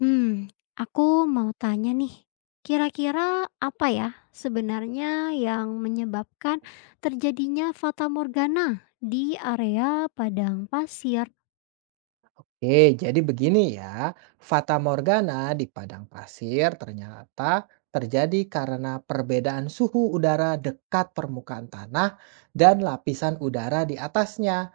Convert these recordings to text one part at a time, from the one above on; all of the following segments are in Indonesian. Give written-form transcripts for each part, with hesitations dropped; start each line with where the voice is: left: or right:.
left: Hmm, aku mau tanya nih, kira-kira apa ya sebenarnya yang menyebabkan terjadinya fata morgana di area padang pasir?
right: Oke, jadi begini ya, Fata Morgana di padang pasir ternyata terjadi karena perbedaan suhu udara dekat permukaan tanah dan lapisan udara di atasnya.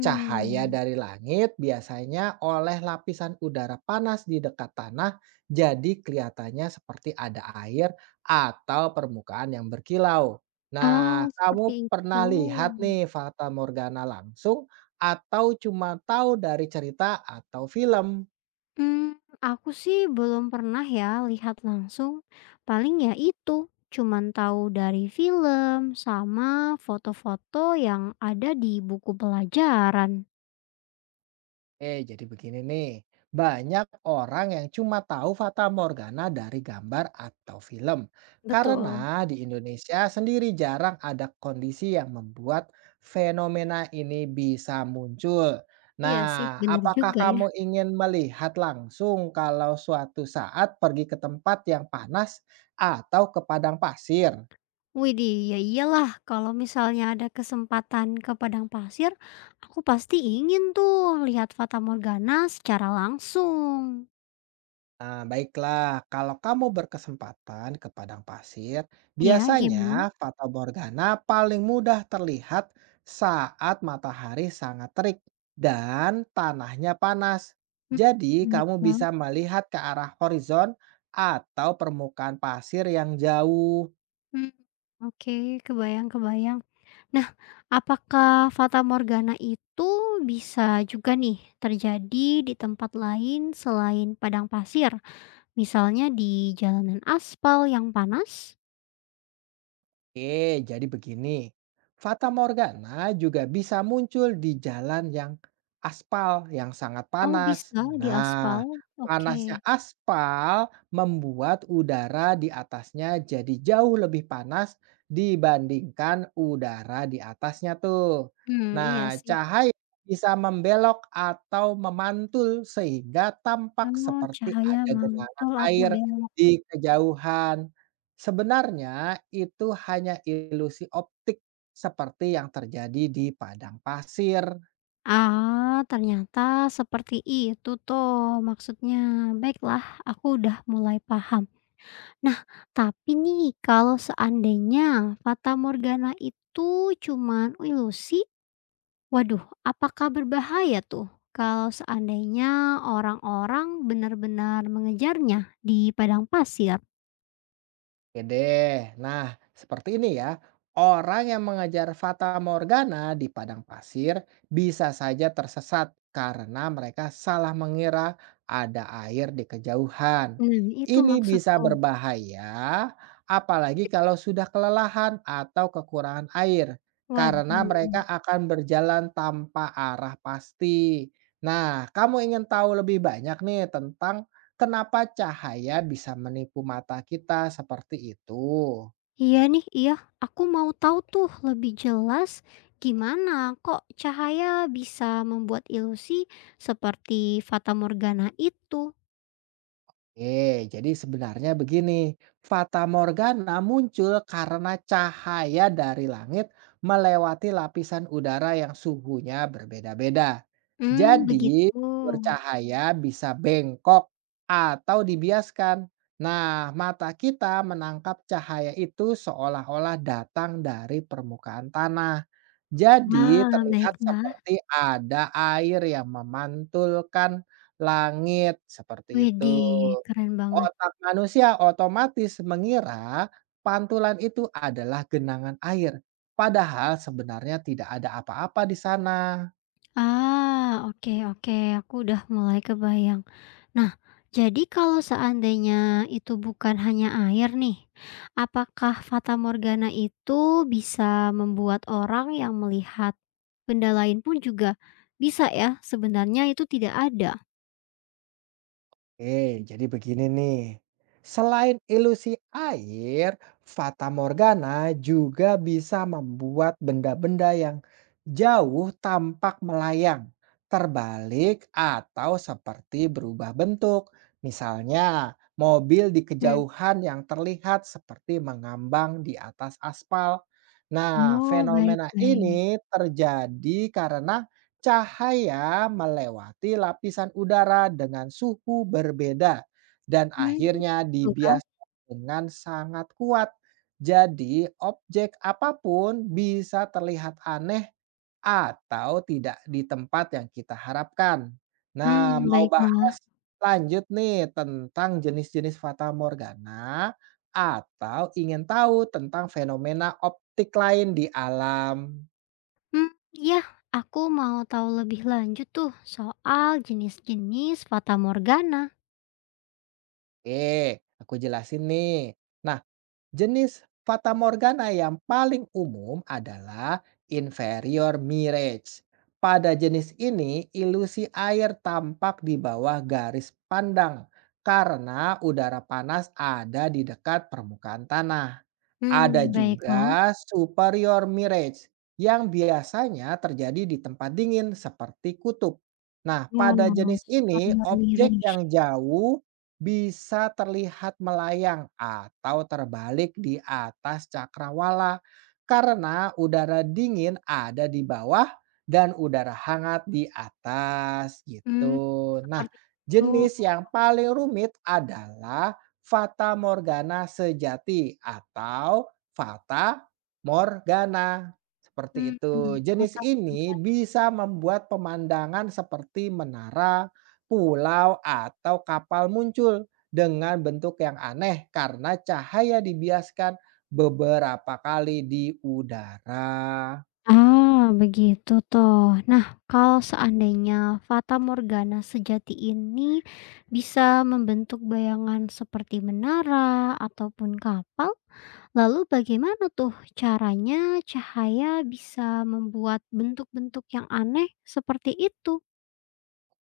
right: Cahaya dari langit biasanya oleh lapisan udara panas di dekat tanah, jadi kelihatannya seperti ada air atau permukaan yang berkilau.
left: Ah,
right: Nah,
left: seperti
right: kamu
left: itu.
right: pernah lihat nih Fata Morgana langsung atau cuma tahu dari cerita atau film?
left: Hmm, aku sih belum pernah ya lihat langsung. Paling ya itu, cuman tahu dari film sama foto-foto yang ada di buku pelajaran.
right: Jadi begini nih, banyak orang yang cuma tahu Fata Morgana dari gambar atau film. Karena
left: Betul.
right: di Indonesia sendiri jarang ada kondisi yang membuat fenomena ini bisa muncul.
left: Iya
right: Nah,
left: sih. Benar
right: apakah
left: juga ya.
right: kamu ingin melihat langsung kalau suatu saat pergi ke tempat yang panas atau ke padang pasir?
left: Widih, ya iyalah kalau misalnya ada kesempatan ke padang pasir, aku pasti ingin tuh lihat fata morgana secara langsung.
right: Nah, baiklah, kalau kamu berkesempatan ke padang pasir,
left: Ya,
right: biasanya
left: gimana?
right: fata paling mudah terlihat saat matahari sangat terik dan tanahnya panas.
left: Mmm,
right: Jadi, kamu
left: baiklah.
right: bisa melihat ke arah horizon atau permukaan pasir yang jauh.
left: Mmm, oke, kebayang-kebayang. Nah, apakah fata morgana itu bisa juga nih terjadi di tempat lain selain padang pasir? Misalnya di jalanan aspal yang panas?
right: Oke, jadi begini. Fata Morgana juga bisa muncul di jalan yang aspal yang sangat
left: Oh,
right: panas.
left: bisa di
right: Nah,
left: aspal?
right: panasnya
left: Oke.
right: aspal membuat udara di atasnya jadi jauh lebih panas dibandingkan udara di atasnya tuh.
left: Iya
right: Nah,
left: sih.
right: cahaya bisa membelok atau memantul sehingga tampak
left: Oh,
right: seperti
left: cahaya
right: ada genangan
left: mantul atau
right: air
left: belok.
right: di kejauhan. Sebenarnya itu hanya ilusi optik seperti yang terjadi di padang pasir.
left: Ah, ternyata seperti itu tuh maksudnya. Baiklah, aku udah mulai paham. Nah, tapi nih kalau seandainya Fata Morgana itu cuman ilusi, waduh, apakah berbahaya tuh kalau seandainya orang-orang benar-benar mengejarnya di padang pasir?
right: Oke deh. Nah, seperti ini ya. Orang yang mengejar fata morgana di padang pasir bisa saja tersesat karena mereka salah mengira ada air di kejauhan.
left: Nah, itu
right: Ini bisa
left: maksudku.
right: berbahaya, apalagi kalau sudah kelelahan atau kekurangan air, karena
left: Waduh.
right: mereka akan berjalan tanpa arah pasti. Nah, kamu ingin tahu lebih banyak nih tentang kenapa cahaya bisa menipu mata kita seperti itu?
left: Iya nih, iya. Aku mau tahu tuh lebih jelas gimana kok cahaya bisa membuat ilusi seperti fatamorgana itu.
right: Oke, jadi sebenarnya begini, Fata Morgana muncul karena cahaya dari langit melewati lapisan udara yang suhunya berbeda-beda.
left: Hmm,
right: Jadi,
left: begitu.
right: bercahaya bisa bengkok atau dibiaskan. Nah, mata kita menangkap cahaya itu seolah-olah datang dari permukaan tanah. Jadi,
left: Ah,
right: terlihat
left: baiklah.
right: seperti ada air yang memantulkan langit seperti itu.
left: Widih, keren banget.
right: Otak manusia otomatis mengira pantulan itu adalah genangan air, padahal sebenarnya tidak ada apa-apa di sana.
left: Ah, oke, oke, aku udah mulai kebayang. Nah, jadi kalau seandainya itu bukan hanya air nih, apakah fata morgana itu bisa membuat orang yang melihat benda lain pun juga bisa ya, sebenarnya itu tidak ada?
right: Oke, jadi begini nih. Selain ilusi air, Fata Morgana juga bisa membuat benda-benda yang jauh tampak melayang, terbalik, atau seperti berubah bentuk. Misalnya, mobil di
left: Hmm.
right: kejauhan yang terlihat seperti mengambang di atas aspal. Nah,
left: Oh, baik,
right: fenomena
left: baik.
right: ini terjadi karena cahaya melewati lapisan udara dengan suhu berbeda dan
left: Mmm,
right: akhirnya
left: gitu Kak.
right: dibiaskan dengan sangat kuat. Jadi, objek apapun bisa terlihat aneh atau tidak di tempat yang kita harapkan. Nah,
left: Mmm,
right: mau
left: baiklah.
right: bahas lanjut nih tentang jenis-jenis fata morgana atau ingin tahu tentang fenomena optik lain di alam?
left: Mmm, iya, aku mau tahu lebih lanjut tuh soal jenis-jenis fata morgana.
right: Oke, aku jelasin nih. Nah, jenis fata morgana yang paling umum adalah inferior mirage. Pada jenis ini, ilusi air tampak di bawah garis pandang karena udara panas ada di dekat permukaan tanah. Ada
left: Hmm. Baiklah.
right: juga superior mirage yang biasanya terjadi di tempat dingin seperti kutub. Nah, pada
left: Oh,
right: jenis ini
left: superior
right: objek yang
left: relation.
right: jauh bisa terlihat melayang atau terbalik di atas cakrawala karena udara dingin ada di bawah dan udara hangat di atas
left: Mmm.
right: gitu. Nah,
left: Seperti itu.
right: jenis yang paling rumit adalah fata morgana sejati atau fata morgana, seperti itu.
left: Mhm.
right: Jenis
left: Fata
right: ini
left: morgana.
right: bisa membuat pemandangan seperti menara, pulau, atau kapal muncul dengan bentuk yang aneh karena cahaya dibiaskan beberapa kali di udara.
left: Ah, begitu toh. Nah, kalau seandainya fata morgana sejati ini bisa membentuk bayangan seperti menara ataupun kapal, lalu bagaimana tuh caranya cahaya bisa membuat bentuk-bentuk yang aneh seperti itu?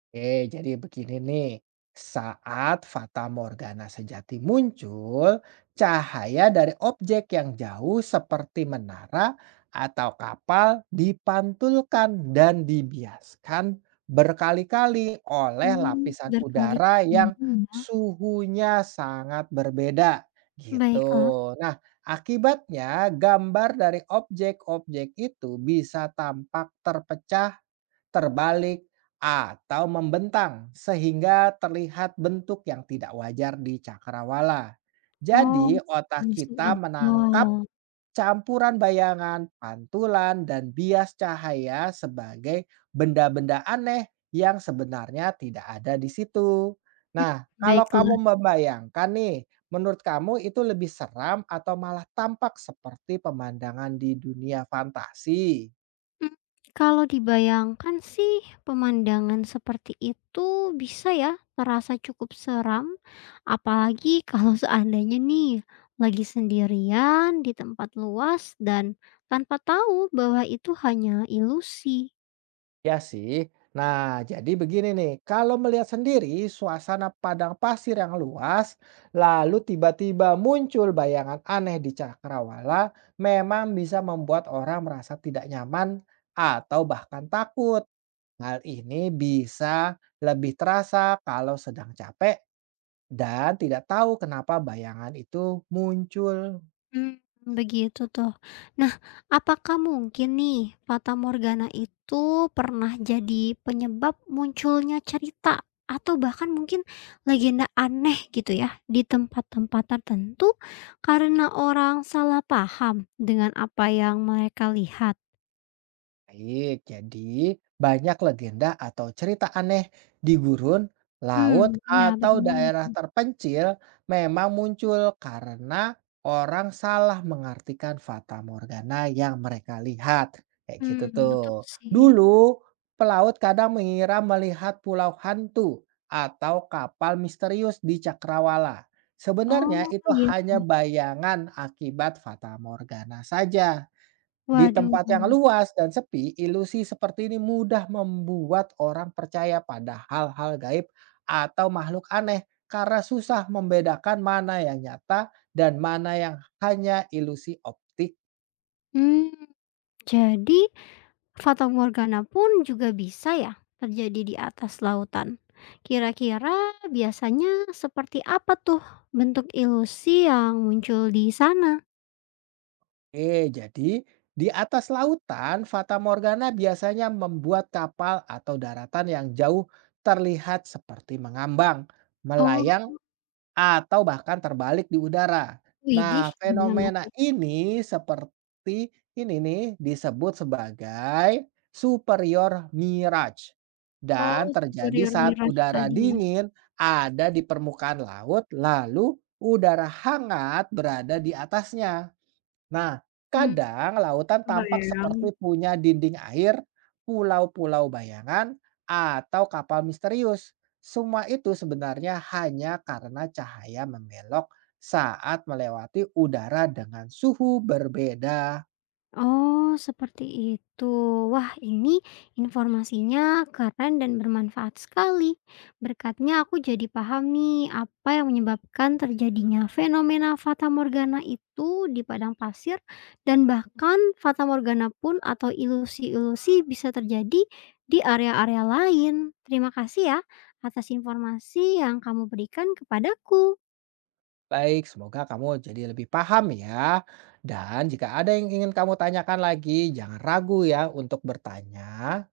right: Oke, jadi begini nih. Saat fata morgana sejati muncul, cahaya dari objek yang jauh seperti menara atau kapal dipantulkan dan dibiaskan berkali-kali oleh
left: Mmm.
right: lapisan udara
left: Berkali-kali
right: yang
left: ya.
right: suhunya sangat berbeda gitu.
left: Baiklah.
right: Nah, akibatnya gambar dari objek-objek itu bisa tampak terpecah, terbalik, atau membentang sehingga terlihat bentuk yang tidak wajar di cakrawala.
left: Oh,
right: Jadi, otak
left: masuk
right: kita menangkap
left: akal.
right: campuran bayangan, pantulan, dan bias cahaya sebagai benda-benda aneh yang sebenarnya tidak ada di situ.
left: Mhm.
right: Nah, kalau kamu
left: Baiklah.
right: membayangkan nih, menurut kamu itu lebih seram atau malah tampak seperti pemandangan di dunia fantasi?
left: Mhm. Kalau dibayangkan sih pemandangan seperti itu bisa ya terasa cukup seram, apalagi kalau seandainya nih lagi sendirian di tempat luas dan tanpa tahu bahwa itu hanya ilusi.
right: Ya sih. Nah, jadi begini nih, kalau melihat sendiri suasana padang pasir yang luas, lalu tiba-tiba muncul bayangan aneh di cakrawala, memang bisa membuat orang merasa tidak nyaman atau bahkan takut. Hal ini bisa lebih terasa kalau sedang capek dan tidak tahu kenapa bayangan itu muncul.
left: Mmm, begitu tuh. Nah, apakah mungkin nih fatamorgana itu pernah jadi penyebab munculnya cerita atau bahkan mungkin legenda aneh gitu ya di tempat-tempat tertentu karena orang salah paham dengan apa yang mereka lihat?
right: Baik, jadi banyak legenda atau cerita aneh di gurun,
left: Mmm,
right: laut,
left: iya
right: atau
left: bagaimana
right: daerah
left: tuh?
right: terpencil memang muncul karena orang salah mengartikan fata morgana yang mereka lihat. Kayak gitu
left: Mmm,
right: tuh.
left: betul sih.
right: Dulu, pelaut kadang mengira melihat pulau hantu atau kapal misterius di cakrawala. Sebenarnya
left: Oh,
right: itu
left: iya,
right: hanya
left: Kak.
right: bayangan akibat fata morgana saja. Di
left: Waduh.
right: tempat yang luas dan sepi, ilusi seperti ini mudah membuat orang percaya pada hal-hal gaib atau makhluk aneh karena susah membedakan mana yang nyata dan mana yang hanya ilusi optik.
left: Mmm, jadi Fata Morgana pun juga bisa ya terjadi di atas lautan. Kira-kira biasanya seperti apa tuh bentuk ilusi yang muncul di sana?
right: Jadi di atas lautan, Fata Morgana biasanya membuat kapal atau daratan yang jauh terlihat seperti mengambang,
left: Oh,
right: melayang, atau bahkan terbalik di udara.
left: widih,
right: Nah,
left: gimana
right: fenomena
left: tuh?
right: ini seperti ini nih disebut sebagai superior mirage dan
left: Oh,
right: terjadi
left: superior
right: saat
left: mirage
right: udara
left: tadi ya?
right: dingin ada di permukaan laut lalu udara hangat berada di atasnya. Nah,
left: Mmm,
right: kadang lautan tampak
left: kebayang.
right: seperti punya dinding air, pulau-pulau bayangan, atau kapal misterius. Semua itu sebenarnya hanya karena cahaya membelok saat melewati udara dengan suhu berbeda.
left: Oh, seperti itu. Wah, ini informasinya keren dan bermanfaat sekali. Berkatnya aku jadi paham nih apa yang menyebabkan terjadinya fenomena fata morgana itu di padang pasir dan bahkan fata morgana pun atau ilusi-ilusi bisa terjadi di area-area lain. Terima kasih ya atas informasi yang kamu berikan kepadaku.
right: Baik, semoga kamu jadi lebih paham ya. Dan jika ada yang ingin kamu tanyakan lagi, jangan ragu ya untuk bertanya.